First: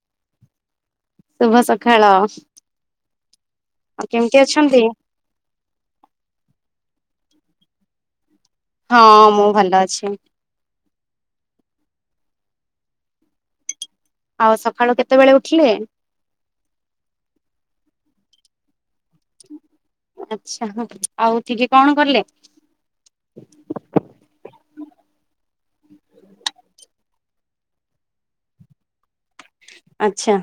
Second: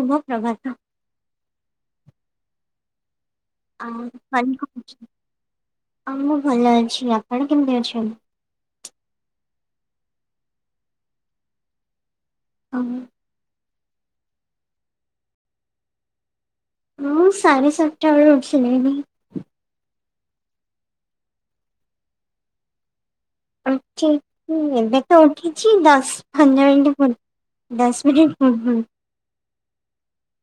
ଶୁଭ ପ୍ରଭାତ। ଶୁଭ ସଖାଳ। [unintelligible] ହଁ ଅଛନ୍ତି? ମୁଁ ଭଲ ଅଛି। ଆପଣ କେମିତି ଅଛନ୍ତି? ହଁ, ମୁଁ ଭଲ ଅଛି। [unintelligible] ଆଉ ସଖାଳୁ କେତେବେଳେ ଉଠିଲେ? ମୁଁ ସାଢେ଼ ସାତଟା ବେଳୁ ଉଠିଲିଣି। ଆଚ୍ଛା, ଆଉ ଉଠିକି କଣ କଲେ? ଉଠିକି, ଏବେ ତ ଉଠିଚି ଦଶ [unintelligible] ଦଶ ମିନିଟ ପୁର୍ବୁରୁ। ଆଚ୍ଛା।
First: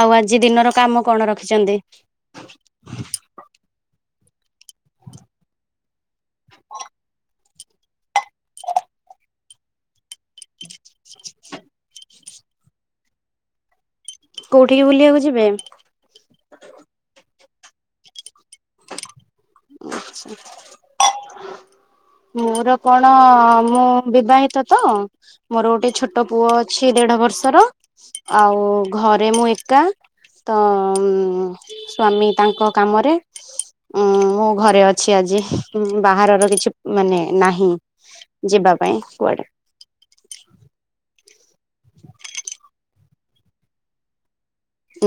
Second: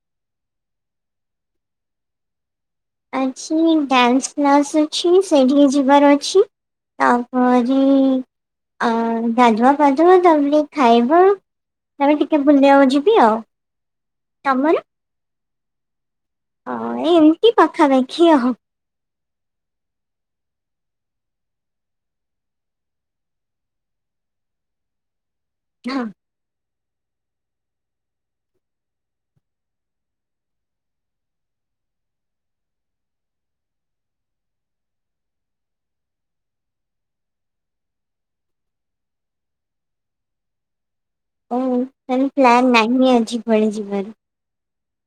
ଆଉ ଆଜି ଦିନର କାମ କଣ ରଖିଚନ୍ତି? ଆଜି ଡ୍ୟାନ୍ସ କ୍ଲାସ୍ ଅଛି ସେଇଠିକି ଯିବାର ଅଛି। ତାପରେ ଆ ଗାଧୁଆ ପାଧୁଆ ତାପରେ ଖାଇବା ତାପରେ ଟିକେ ବୁଲିଆକୁ ଯିବି ଆଉ। କୋଉଠି କି ବୁଲିଆକୁ ଯିବେ? ଆ ଏ ଏମିତି ପାଖାପାଖି ଆଃ। ଆଚ୍ଛା। ମୋର କଣ ମୁଁ ବିବାହିତ ତ ମୋର ଗୋଟେ ହଁ ଛୋଟ ପୁଅ ଅଛି ଦେଢ ବର୍ଷର, ଆଉ ଘରେ ମୁଁ ଏକା। ତ ଉଁ ସ୍ଵାମୀ ତାଙ୍କ କାମରେ। ଉଁ ମୁଁ ଘରେ ଅଛି ଆଜି, ବାହାରର କିଛି ମାନେ ନାହିଁ ଯିବା ପାଇଁ କୁଆଡେ। ଓଃ ତାହେଲେ ପ୍ଲାନ ନାହିଁ ଆଜି କୁଆଡେ ଯିବାର।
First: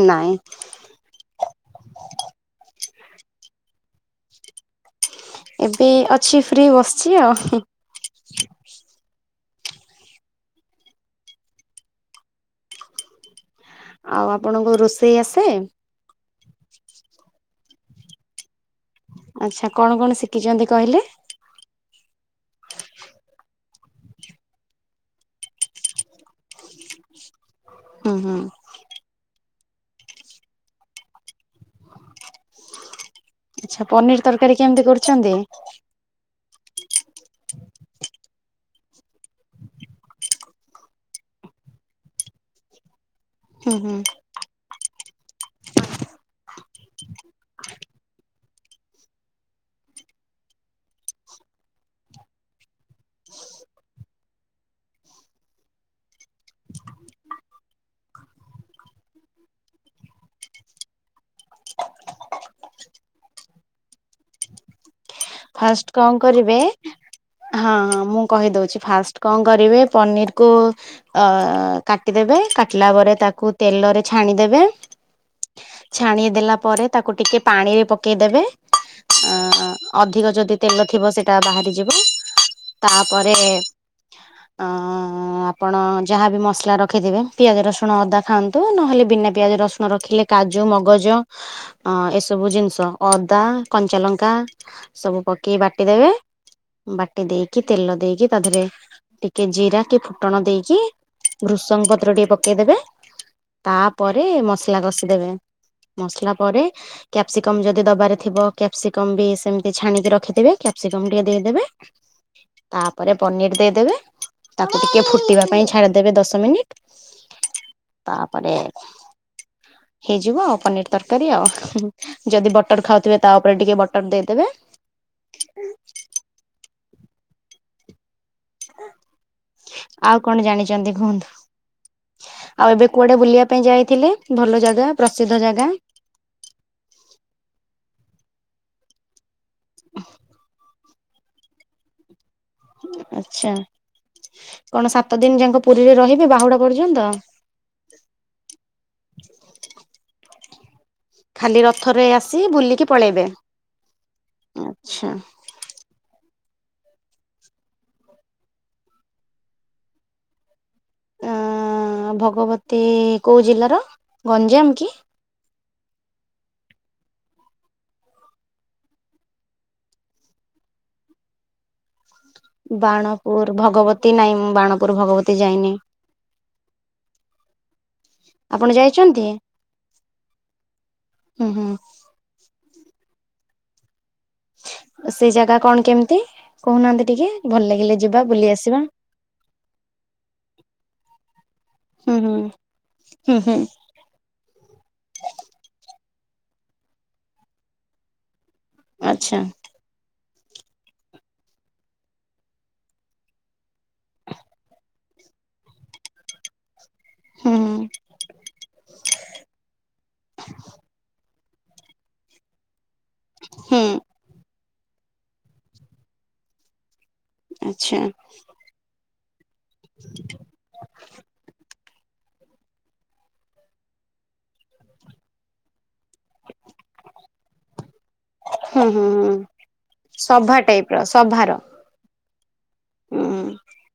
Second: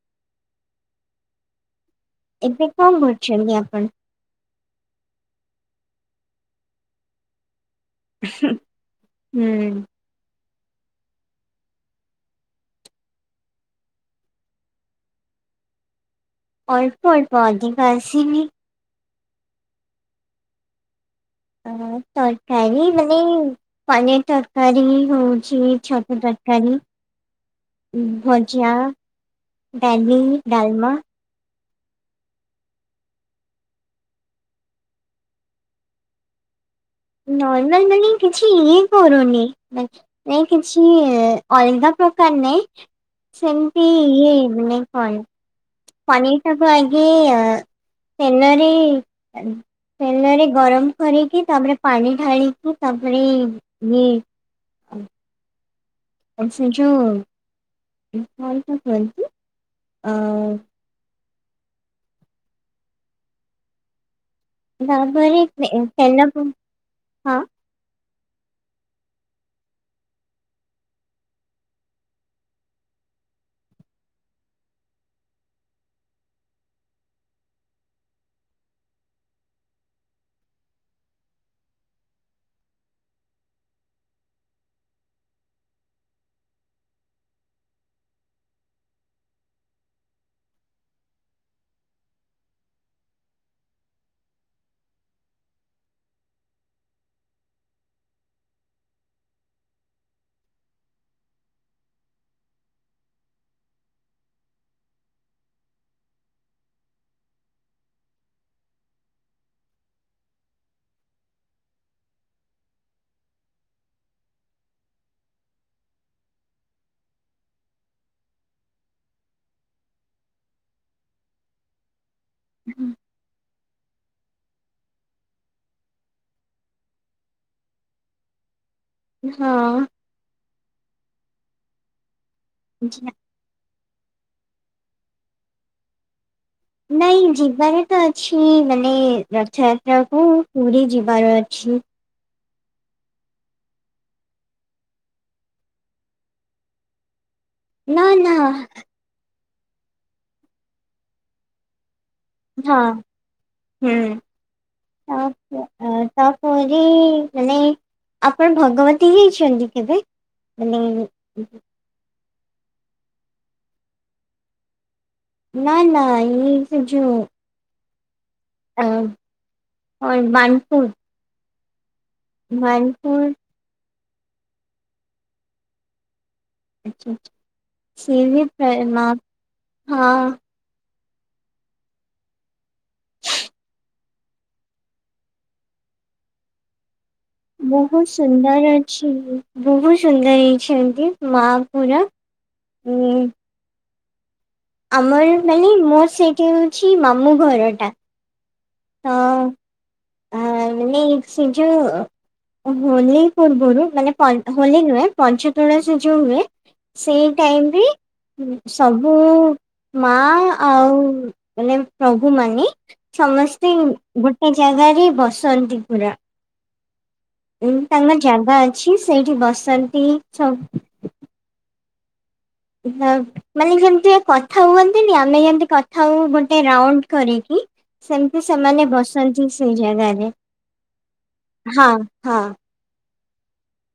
ନାଇଁ। ଏବେ କଣ କରୁଛନ୍ତି ଆପଣ? ଏବେ ଅଛି ଫ୍ରି ବସିଚି ଆଉ ହୁଁ। ହୁଁ। ଆଉ ଆପଣଙ୍କୁ ରୋଷେଇ ଆସେ? ଅଳ୍ପ ଅଳ୍ପ ଅଧିକ ଆସିନି। ଆଚ୍ଛା କଣ କଣ ଶିଖିଚନ୍ତି କହିଲେ? ତରକାରୀ ମାନେ ପନିର ତରକାରୀ ହଉଚି ଛତୁ ତରକାରୀ। ଉଁ ହୁଁ ହୁଁ ଭଜା ଡାଲି ଡାଲମା। ଆଛା ପନିର ତରକାରୀ କେମତି କରୁଛନ୍ତି? ନର୍ମାଲ ମାନେ କିଛି ଇ କରୁନି ନାଇଁ କିଛି ଅଲଗା ପ୍ରକାର ନାଇଁ। ହୁଁ ସେମିତି ହୁଁ ଇଏ [unintelligible] ପନିର ଟାକୁୁ ଆଗେ ତେଲ ରେ ତେଲରେ ଗରମ କରିକି ତାପରେ ପାଣି ଢାଳିକି ତାପରେ ଇଏ [unintelligible] [unintelligible] [unintelligible] ଫାଷ୍ଟ କଣ କରିବେ ହଁ ହଁ ହ ମୁଁ କହିଦଉଛି ଫାଷ୍ଟ କଣ କରିବେ ପନିରକୁ ଅ କାଟିଦେବେ କାଟିଲା ପରେ ତାକୁ ତେଲରେ ଛାଣିଦେବେ। ଛାଣି ଦେଲା ପରେ ତାକୁ ଟିକେ ପାଣିରେ ପକେଇଦେବେ ଆ ଅଧିକ ଯଦି ତେଲ ଥିବ ସେଇଟା ବାହାରିଯିବ ତାପରେ ଅ ଆପଣ ଯାହାବି ମସଲା ରଖିଥିବେ ପିଆଜ, ରସୁଣ, ଅଦା ଖାଆନ୍ତୁ ନହେଲେ ବିନା ପିଆଜ, ରସୁଣ ରଖିଲେ କାଜୁ, ମଗଜ ଅ ଏସବୁ ଜିନିଷ ଅଦା, କଞ୍ଚାଲଙ୍କା ସବୁ ପକେଇ ବାଟିଦେବେ। ବାଟି ଦେଇକି ତେଲ ଦେଇକି ତା ଦେହରେ ଟିକେ ଜିରା କି ଫୁଟଣ ଦେଇକି ଘୃସଙ୍ଗ ପତ୍ର ଟିକେ ପକେଇଦେବେ। ତାପରେ ମସଲା କଷିଦେବେ। ମସଲା ପରେ କ୍ୟାପସିକମ ଯଦି ଦବାରେ ଥିବ କ୍ୟାପ୍ସିକମ ବି ସେମିତି ଛାଣିକି ରଖିଥିବେ କ୍ୟାପସିକମ୍ ଟିକେ ଦେଇଦେବେ ତାପରେ ପନିର ଦେଇଦେବେ। ତାକୁ ଟିକେ ଫୁଟିବା ପାଇଁ ଛାଡ଼ିଦେବେ ଦଶ ମିନିଟ୍ ତାପରେ ହେଇଯିବ ଆଉ ପନିର ତରକାରୀ ଆଉ। ଯଦି ବଟର ଖାଉଥିବେ ତା ଉପରେ ଟିକେ ବଟର ଦେଇଦେବେ। ହ ହଁ ଆଉ କଣ ଜାଣିଛନ୍ତି କୁହନ୍ତୁ ଆଉ ଏବେ କୁଆଡେ ବୁଲିବା ପାଇଁ ଯାଇଥିଲେ ଭଲ ଜାଗା ପ୍ରସିଦ୍ଧ ଜାଗା? ନାଇଁ ଯିବାରେ ତ ଅଛି ମାନେ ରଥଯାତ୍ରା କୁ ପୁରୀ ଯିବାର ଅଛି। ଆଚ୍ଛା କଣ ସାତ ଦିନ ଯାକ ପୁରୀରେ ରହିବେ ବାହୁଡା ପର୍ଯ୍ୟନ୍ତ? ନା ନା ଖାଲି ରଥରେ ଆସି ବୁଲିକି ହଁ ପଳେଇବେ ହୁଁ ଆଛା। ତାପ ତାପରେ ମାନେ ଆପଣ ଭଗବତୀ ହେଇଛନ୍ତି କେବେ ମାନେ ଆ ଭଗବତୀ କୋଉ ଜିଲ୍ଲାର ଗଞ୍ଜାମ କି? ନା ନା ଏଇ ଜଉ ଆ ହ ମାନପୁର ବାଣପୁର ଭଗବତୀ ନାଇଁ ମୁଁ ବାଣପୁର ଭଗବତୀ ଯାଇନି। ଆଛା ସି ଆପଣ ହଁ ଯାଇଛନ୍ତି ହୁଁ ହୁଁ ସେଇ ଜାଗା କଣ କେମିତି କହୁନାହାନ୍ତି ଟିକେ? ଭଲ ଲାଗିଲେ ବହୁତ ଯିବା ବୁଲି ସୁନ୍ଦର ଆସିବା ଅଛି ବହୁତ ସୁନ୍ଦର ହେଇଛନ୍ତି ମାଆ ପୁରା। ହୁଁ ହୁଁ। ଉଁ ହୁଁ। ହୁଁ ଆମର ମାନେ ମୋର ସେଇଟା ହେଉଛି ମାମୁଁ ଘରଟା। ଆଚ୍ଛା। ହାଁ ମାନେ ସେ ଯୋଉ ହୋଲି ପୂର୍ବରୁ ମାନେ ପନ୍ ହୋଲି ନୁହେଁ ପଞ୍ଚ୍ ତୁଳସୀ ଯୋଉ ହୁଏ ସେଇ ହୁଁ ଟାଇମରେ ସବୁ ମାଆ ଆଉ ମାନେ ପ୍ରଭୁମାନେ ସମସ୍ତେ ହୁଁ ଗୋଟେ ଜାଗାରେ ବସନ୍ତି ପୁରା। ଉଁ ଆଚ୍ଛା ତାଙ୍କ ଜାଗା ଅଛି ସେଇଠି ବସନ୍ତି ସବୁ ହଁ ମାନେ ଯେମିତିଆ କଥା ହୁଅନ୍ତିନି ଆମେ ଯେମତି କ କଥା ହଉ ଗୋଟେ ରାଉଣ୍ଡ କରିକି ସେମିତି ହୁଁ ସେମାନେ ବସନ୍ତି ସେଇ ଜାଗାରେ। ଆଉ ସଭାର ହଁ ହଁ। ଉଁ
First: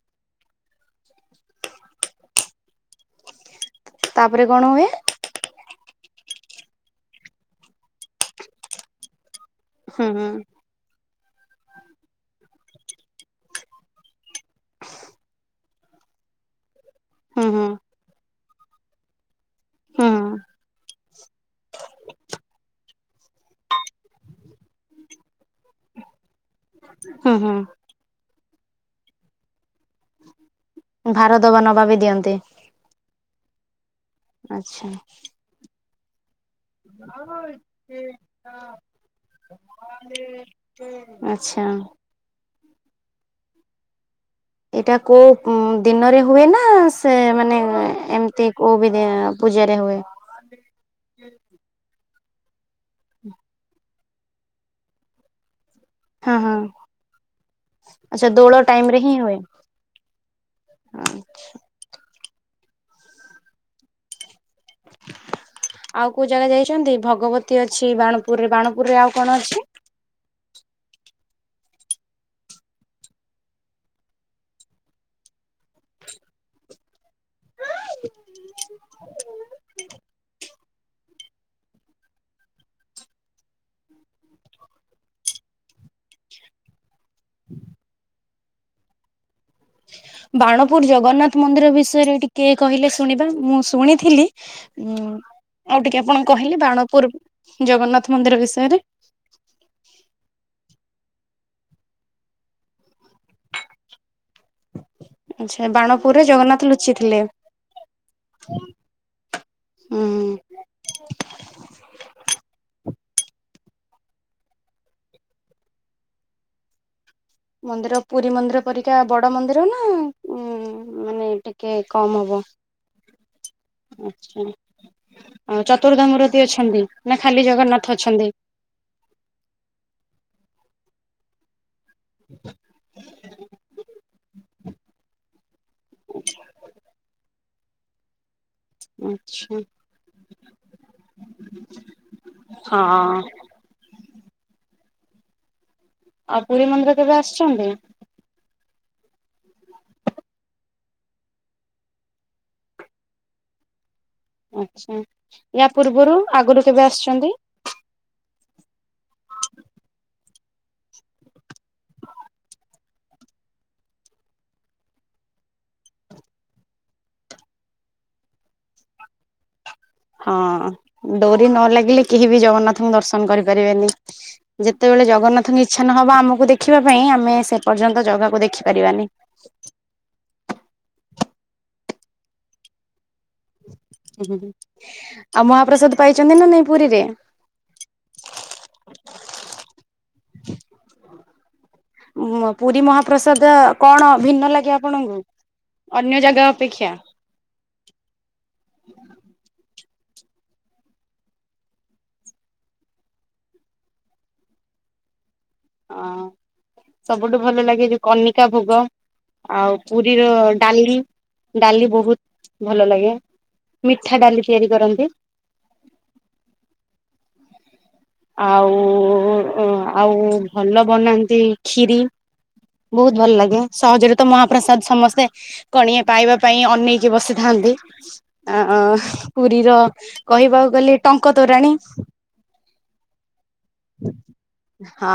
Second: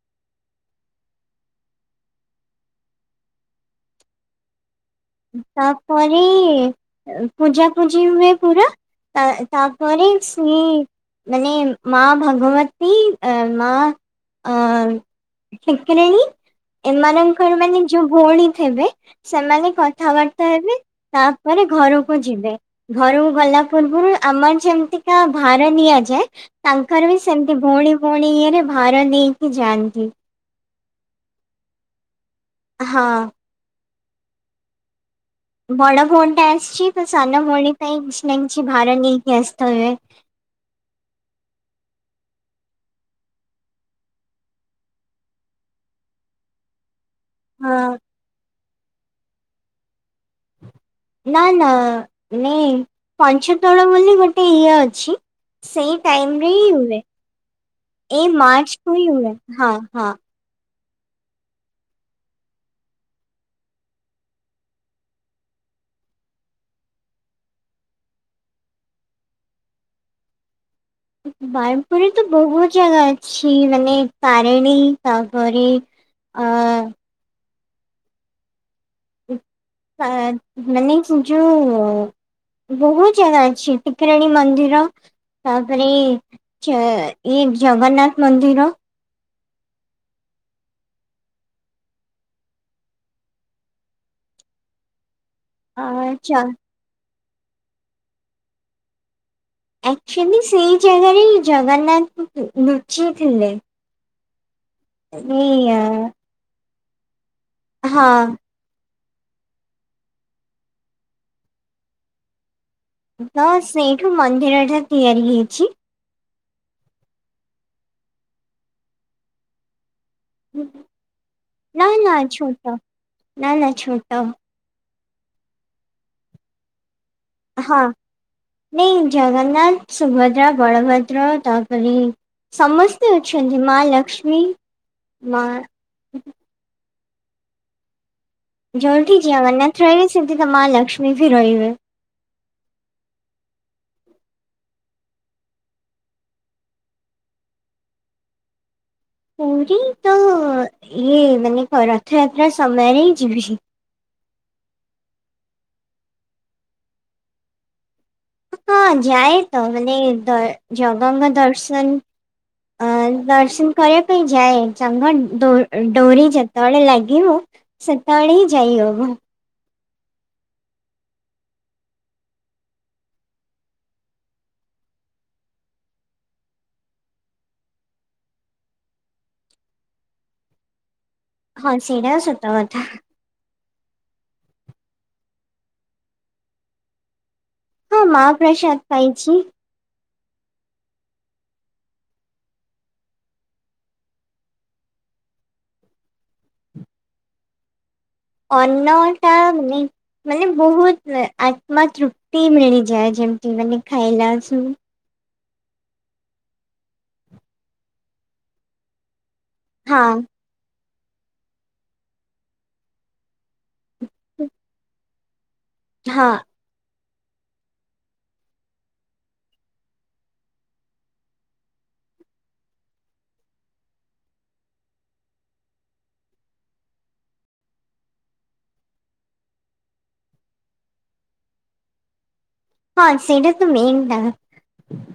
ତାପରେ କଣ ହୁଏ? ତାପରେ ପୂଜାପୂଜି ହୁଏ ପୁରା। ତା ତାପରେ ହୁଁ ହୁଁ ସେ ମାନେ ମାଆ ଭଗବତୀ ଏଁ ମାଆ ଅ-ଅ-ଅ ଠେକିଲେଣି ହୁଁ ଏମାନଙ୍କର ହୁଁ। ମାନେ ଯୋଉ ଭଉଣୀ ଥିବେ ସେମାନେ ହୁଁ କଥାବାର୍ତ୍ତା ହେବେ ତାପରେ ଘରକୁ ଯିବେ। ଘରୁକୁ ଗଲା ପୂର୍ବରୁ ଆମର ଯେମିତିକା ଭାର ନିଆଯାଏ ତାଙ୍କର ବି ହୁଁ ହୁଁ ସେମତି ଭଉଣୀ ଭଉଣୀ ଇଏରେ ଭାର ନେଇକି ଯାଆନ୍ତି। ଭାର ଦବା ନବା ବି ଦିଅନ୍ତି। ହଁ। ଆଚ୍ଛା। ବଡ଼ ଭଉଣୀଟା ଆସିଛି ତ ସାନ ଭଉଣୀ ପାଇଁ କିଛି ନା‌‌ କିଛି ଭାର ନେଇକି ଆସିଥିବେ। ଆଚ୍ଛା। ଏଇଟା କୋଉ ଦିନରେ ହୁଏ ନା ସେ ମାନେ ହଁ ଏମିତି? କୋଉ ବି ଦି ପୂଜାରେ ହୁଏ। ନା-ନା ନେଇଁ ପଞ୍ଚୁ ଦୋଳ ବୋଲି ଗୋ ଗୋଟେ ଇଏ ଅଛି ସେଇ ହଁ ଟାଇମରେ ହଁ ହିଁ ହୁଏ, ଆଚ୍ଛା ଏଇ ଦୋଳ ମାର୍ଚ୍ଚକୁ ହିଁ ହୁଏ ହଁ ହଁ। ଆଚ୍ଛା। ଆଉ କୋଉ ଜାଗା ଯାଇଛନ୍ତି? ଭଗବତୀ ଅଛି ବାଣପୁରରେ, ବାଣପୁରରେ ଆଉ କଣ ଅଛି? ବାଣପୁରରେ ତ ବହୁତ ଜାଗା ଅଛି ମାନେ ତାରିଣୀ ତାପରେ ଅ ହ [inaudible] ମାନେ ଯୋଉ ବହୁତ ଜାଗା ଅଛି ଟିକିରାଣୀ ମନ୍ଦିର ତାପରେ ଚା ଏ ଜଗନ୍ନାଥ ମନ୍ଦିର ବାଣପୁର ଜଗନ୍ନାଥ ମନ୍ଦିର ବିଷୟରେ ଟିକେ କହିଲେ ଶୁଣିବା, ମୁଁ ଶୁଣିଥିଲି। ଉଁ ଆଉ ଟିକେ ଆପଣ ଆଛା କହିଲେ ବାଣପୁର ଜଗନ୍ନାଥ ମନ୍ଦିର ବିଷୟରେ। ଆକ୍ଚୁଆଲି ସେଇ ଜାଗାରେ ହିଁ ଜଗନ୍ନାଥ ଲୁଚିଥିଲେ। ଆଚ୍ଛା ବାଣପୁରରେ ଜଗନ୍ନାଥ ଲୁଚିଥିଲେ। ହଁ। ହୁଁ ତ ସେଇଠୁ ମନ୍ଦିର ଟା ତିଆରି ହେଇଚି। ମନ୍ଦିର ପୁରୀ ମନ୍ଦିର ପରିକା ବଡ ମନ୍ଦିର ନାଁ। ମାନେ ଟିକେ ନା ନା କମ୍ ହେବ ଛୋଟ ନା ନା ଛୋଟ ଆଚ୍ଛା। ଚତୁର୍ଦ୍ଦାମୁରତୀ ଅଛନ୍ତି ନାଁ ଖାଲି ହଁ ଜଗନ୍ନାଥ ଅଛନ୍ତି। ନାଇଁ ଜଗନ୍ନାଥ ସୁଭଦ୍ରା ବଳଭଦ୍ର ତ ରି ସମସ୍ତେ ଅଛନ୍ତି ମା ଲକ୍ଷ୍ମିମି ମା ଜଲ୍ଦି ଯା ଆ ଆଚ୍ଛା ଅନ୍ନାଥ ରହି ସେଧି ତ ମା ଲଷ୍ମୀ ବି ରହିବେ। ହଁ। ଆଉ ପୁରୀ ମନ୍ଦିର କେବେ ଆସିଛନ୍ତି? ପୁରୀ ତ ଇଏ ମାନେ ରଥଯାତ୍ରା ସମୟରେ ହିଁ ଯିବି। ଆଚ୍ଛା ୟା ପୂର୍ବରୁ ଆଗରୁ କେବେ ଆସିଛନ୍ତି? ହଁ ଯାଏ ତ ମାନେ ଦ ଜଗନ୍ନାଥ ଦର୍ଶନ ଅ ଦର୍ଶନ କରିବା ପାଇଁ ଯାଏ ସାଙ୍ଗଡ ଡୋରି ଯେତେବେଳେ ଲାଗିବ। ସେତଳେ ହିଁ ଯାଇ ହବ। ହଁ ଡୋରି ନ ଲାଗିଲେ କେହି ବି ଜଗନ୍ନାଥଙ୍କୁ ଦର୍ଶନ କରିପାରିବେନି। ଯେତେବେଳେ ଜଗନ୍ନାଥଙ୍କ ଇଚ୍ଛା ନ ହେବ ଆମକୁ ଦେଖିବା ପାଇଁ ଆମେ ସେ ପର୍ଯ୍ୟନ୍ତ ଜାଗାକୁ ଦେଖିପାରିବାନି। ହଁ ସେଇଟାତ ସତ କଥା। ହୁଁ ଆଉ ମହାପ୍ରସାଦ ପାଇ ଚନ୍ତି ନାଁ ନାଇଁ ପୁରୀରେ? ମାହାପ୍ରସାଦ ପାଇଚି। ପୁରୀ ମହାପ୍ରସାଦ କଣ ଭିନ୍ନ ଲାଗେ ଆପଣଙ୍କୁ ଅନ୍ୟ ଜାଗା ଅପେକ୍ଷା। ଅନ୍ନ ଟାମି ମାନେ ବହୁତ୍ ଆତ୍ମା ତୃପ୍ତି ମିଳିଯାଏ ଯେମତି ମାନେ ଖାଇଲା ସୁ ହଁ ସବୁଠୁ ଭଲ ଲାଗେ ଯୋଉ କନିକା ଭୋଗ। ଆଉ ହଁ ପୁରୀର ଡାଲି ଡାଲି ବହୁତ୍ ଭଲ ଲାଗେ। ମିଠା ଡାଲି ତିଆରି କରନ୍ତି। ହଁ। ଆଉ ଆଉ ଭଲ ବନାନ୍ତି ଖିରି। ବହୁତ୍ ଭଲ ଲାଗେ ସହଜରେ ତ ମହାପ୍ରସାଦ ସମସ୍ତେ କଣିଆ ପାଇବା ପାଇଁ ଅନେଇକି ବସିଥାନ୍ତି। ଅ ପୁରୀର କହିବାକୁ ଗଲେ ଟଙ୍କ ତୋରାଣୀ। ହଁ ସେଇଟା ତ ମେନ୍ ଟା। ହଁ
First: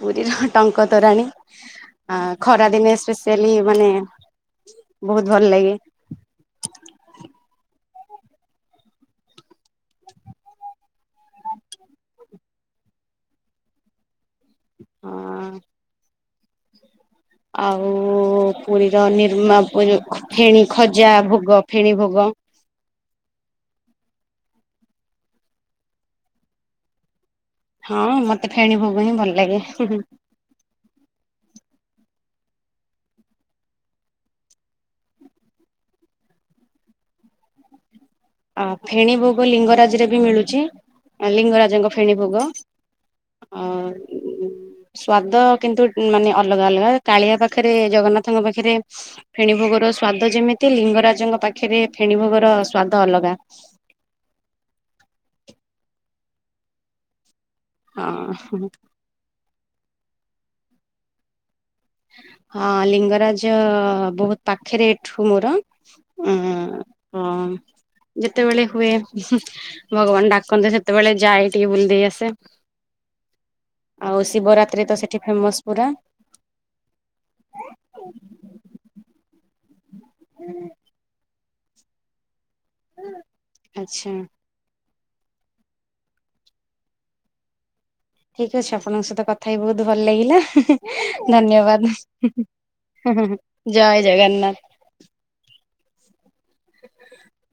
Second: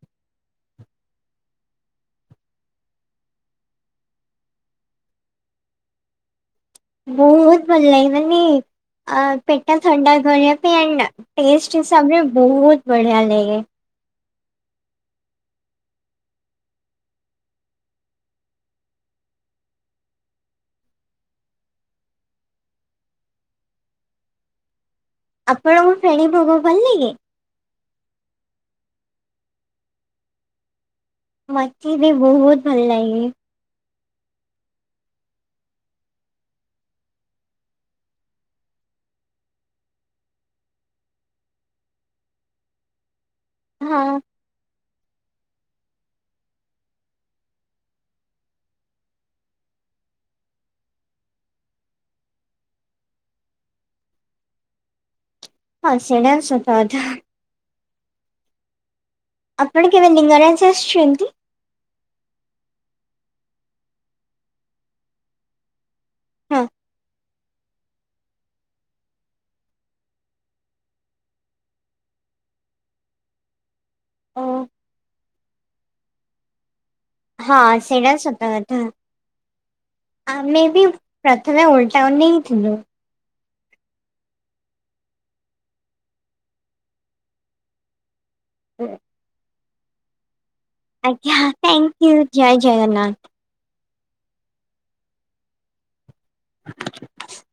ପୁରୀର ଟଙ୍କ ତୋରାଣୀ। ଆ ଖରା ଦିନେ ସ୍ପେଆଲି ମାନେ ବହୁତ୍ ଭଲ ଲାଗେ। ବହୁତ୍ ଭଲ ଲାଗିଲାନି। ଆ ପେଟା ଥଣ୍ଡା କରିବା ପାଇଁ ଆଣ୍ଡ ଟେଷ୍ଟ ହିସାବରେ ବହୁତ୍ ବଢିଆ ଲାଗେ। ହଁ। ଆଉ ପୁରୀର ନିର୍ମା ଫେଣି ଖଜା ଭୋଗ ଫେଣି ଭୋଗ। ଆପଣଙ୍କୁ ଫେଣୀ ଭୋଗ ଭଲ ଲାଗେ? ହଁ ମତେ ଫେଣୀ ଭୋଗ ହିଁ ଭଲ ଲାଗେ। ମତେ ବି ବହୁତ୍ ଭଲ ଲାଗେ। ଆ ଫେଣୀ ଭୋଗ ଲିଙ୍ଗରାଜରେ ବି ମିଳୁଚି ଲିଙ୍ଗରାଜଙ୍କ ଫେଣୀ ଭୋଗ। ଆଁ ହଁ ଉଁ ସ୍ଵାଦ କିନ୍ତୁ ମାନେ ଅଲଗା ଅଲଗା କାଳିଆ ପାଖରେ ଜଗନ୍ନାଥଙ୍କ ପାଖରେ। ଫେଣୀ ଭୋଗର ସ୍ଵାଦ ଯେମିତି ଲିଙ୍ଗରାଜଙ୍କ ପାଖରେ ଫେଣୀ ଭୋଗର ସ୍ଵାଦ ଅଲଗା। ହଁ ସେଇଟା ବି ସତକଥା। ହଁ। ଆପଣ କେବେ ଲିଙ୍ଗରାଜ ଆସିଛନ୍ତି? ହଁ ଲିଙ୍ଗରାଜ ବହୁତ ପାଖରେ ଏଠୁ ମୋର। ହଁ ହ ଯେତେବେଳେ ହୁଏ। ଭଗବାନ ଡାକନ୍ତେ ସେତେବେଳେ ଯାଏ ଟିକେ ବୁଲିଦେଇ ଆସେ। ଆଉ ଓ ଶିବରାତ୍ରି ତ ସେଇଠି ଫେମସ୍ ପୁରା। ହଁ ସେଇଟା ସତ କଥା ଆମେ ବି। ପ୍ରଥମେ ଓଲ୍ ଟାଉନ ରେ ହଁ ଥିଲୁ। ଆଚ୍ଛା। ଠିକ ଅଛି ଆପଣଙ୍କ ସହିତ କଥା ହେଇକି ବହୁତ ଭଲ ଲାଗିଲା। ଆଜ୍ଞା ଧନ୍ୟବାଦ ଥ୍ୟାଙ୍କ ୟୁ ଜୟ ଜଗନ୍ନାଥ। ଜୟ ଜଗନ୍ନାଥ। [inaudible]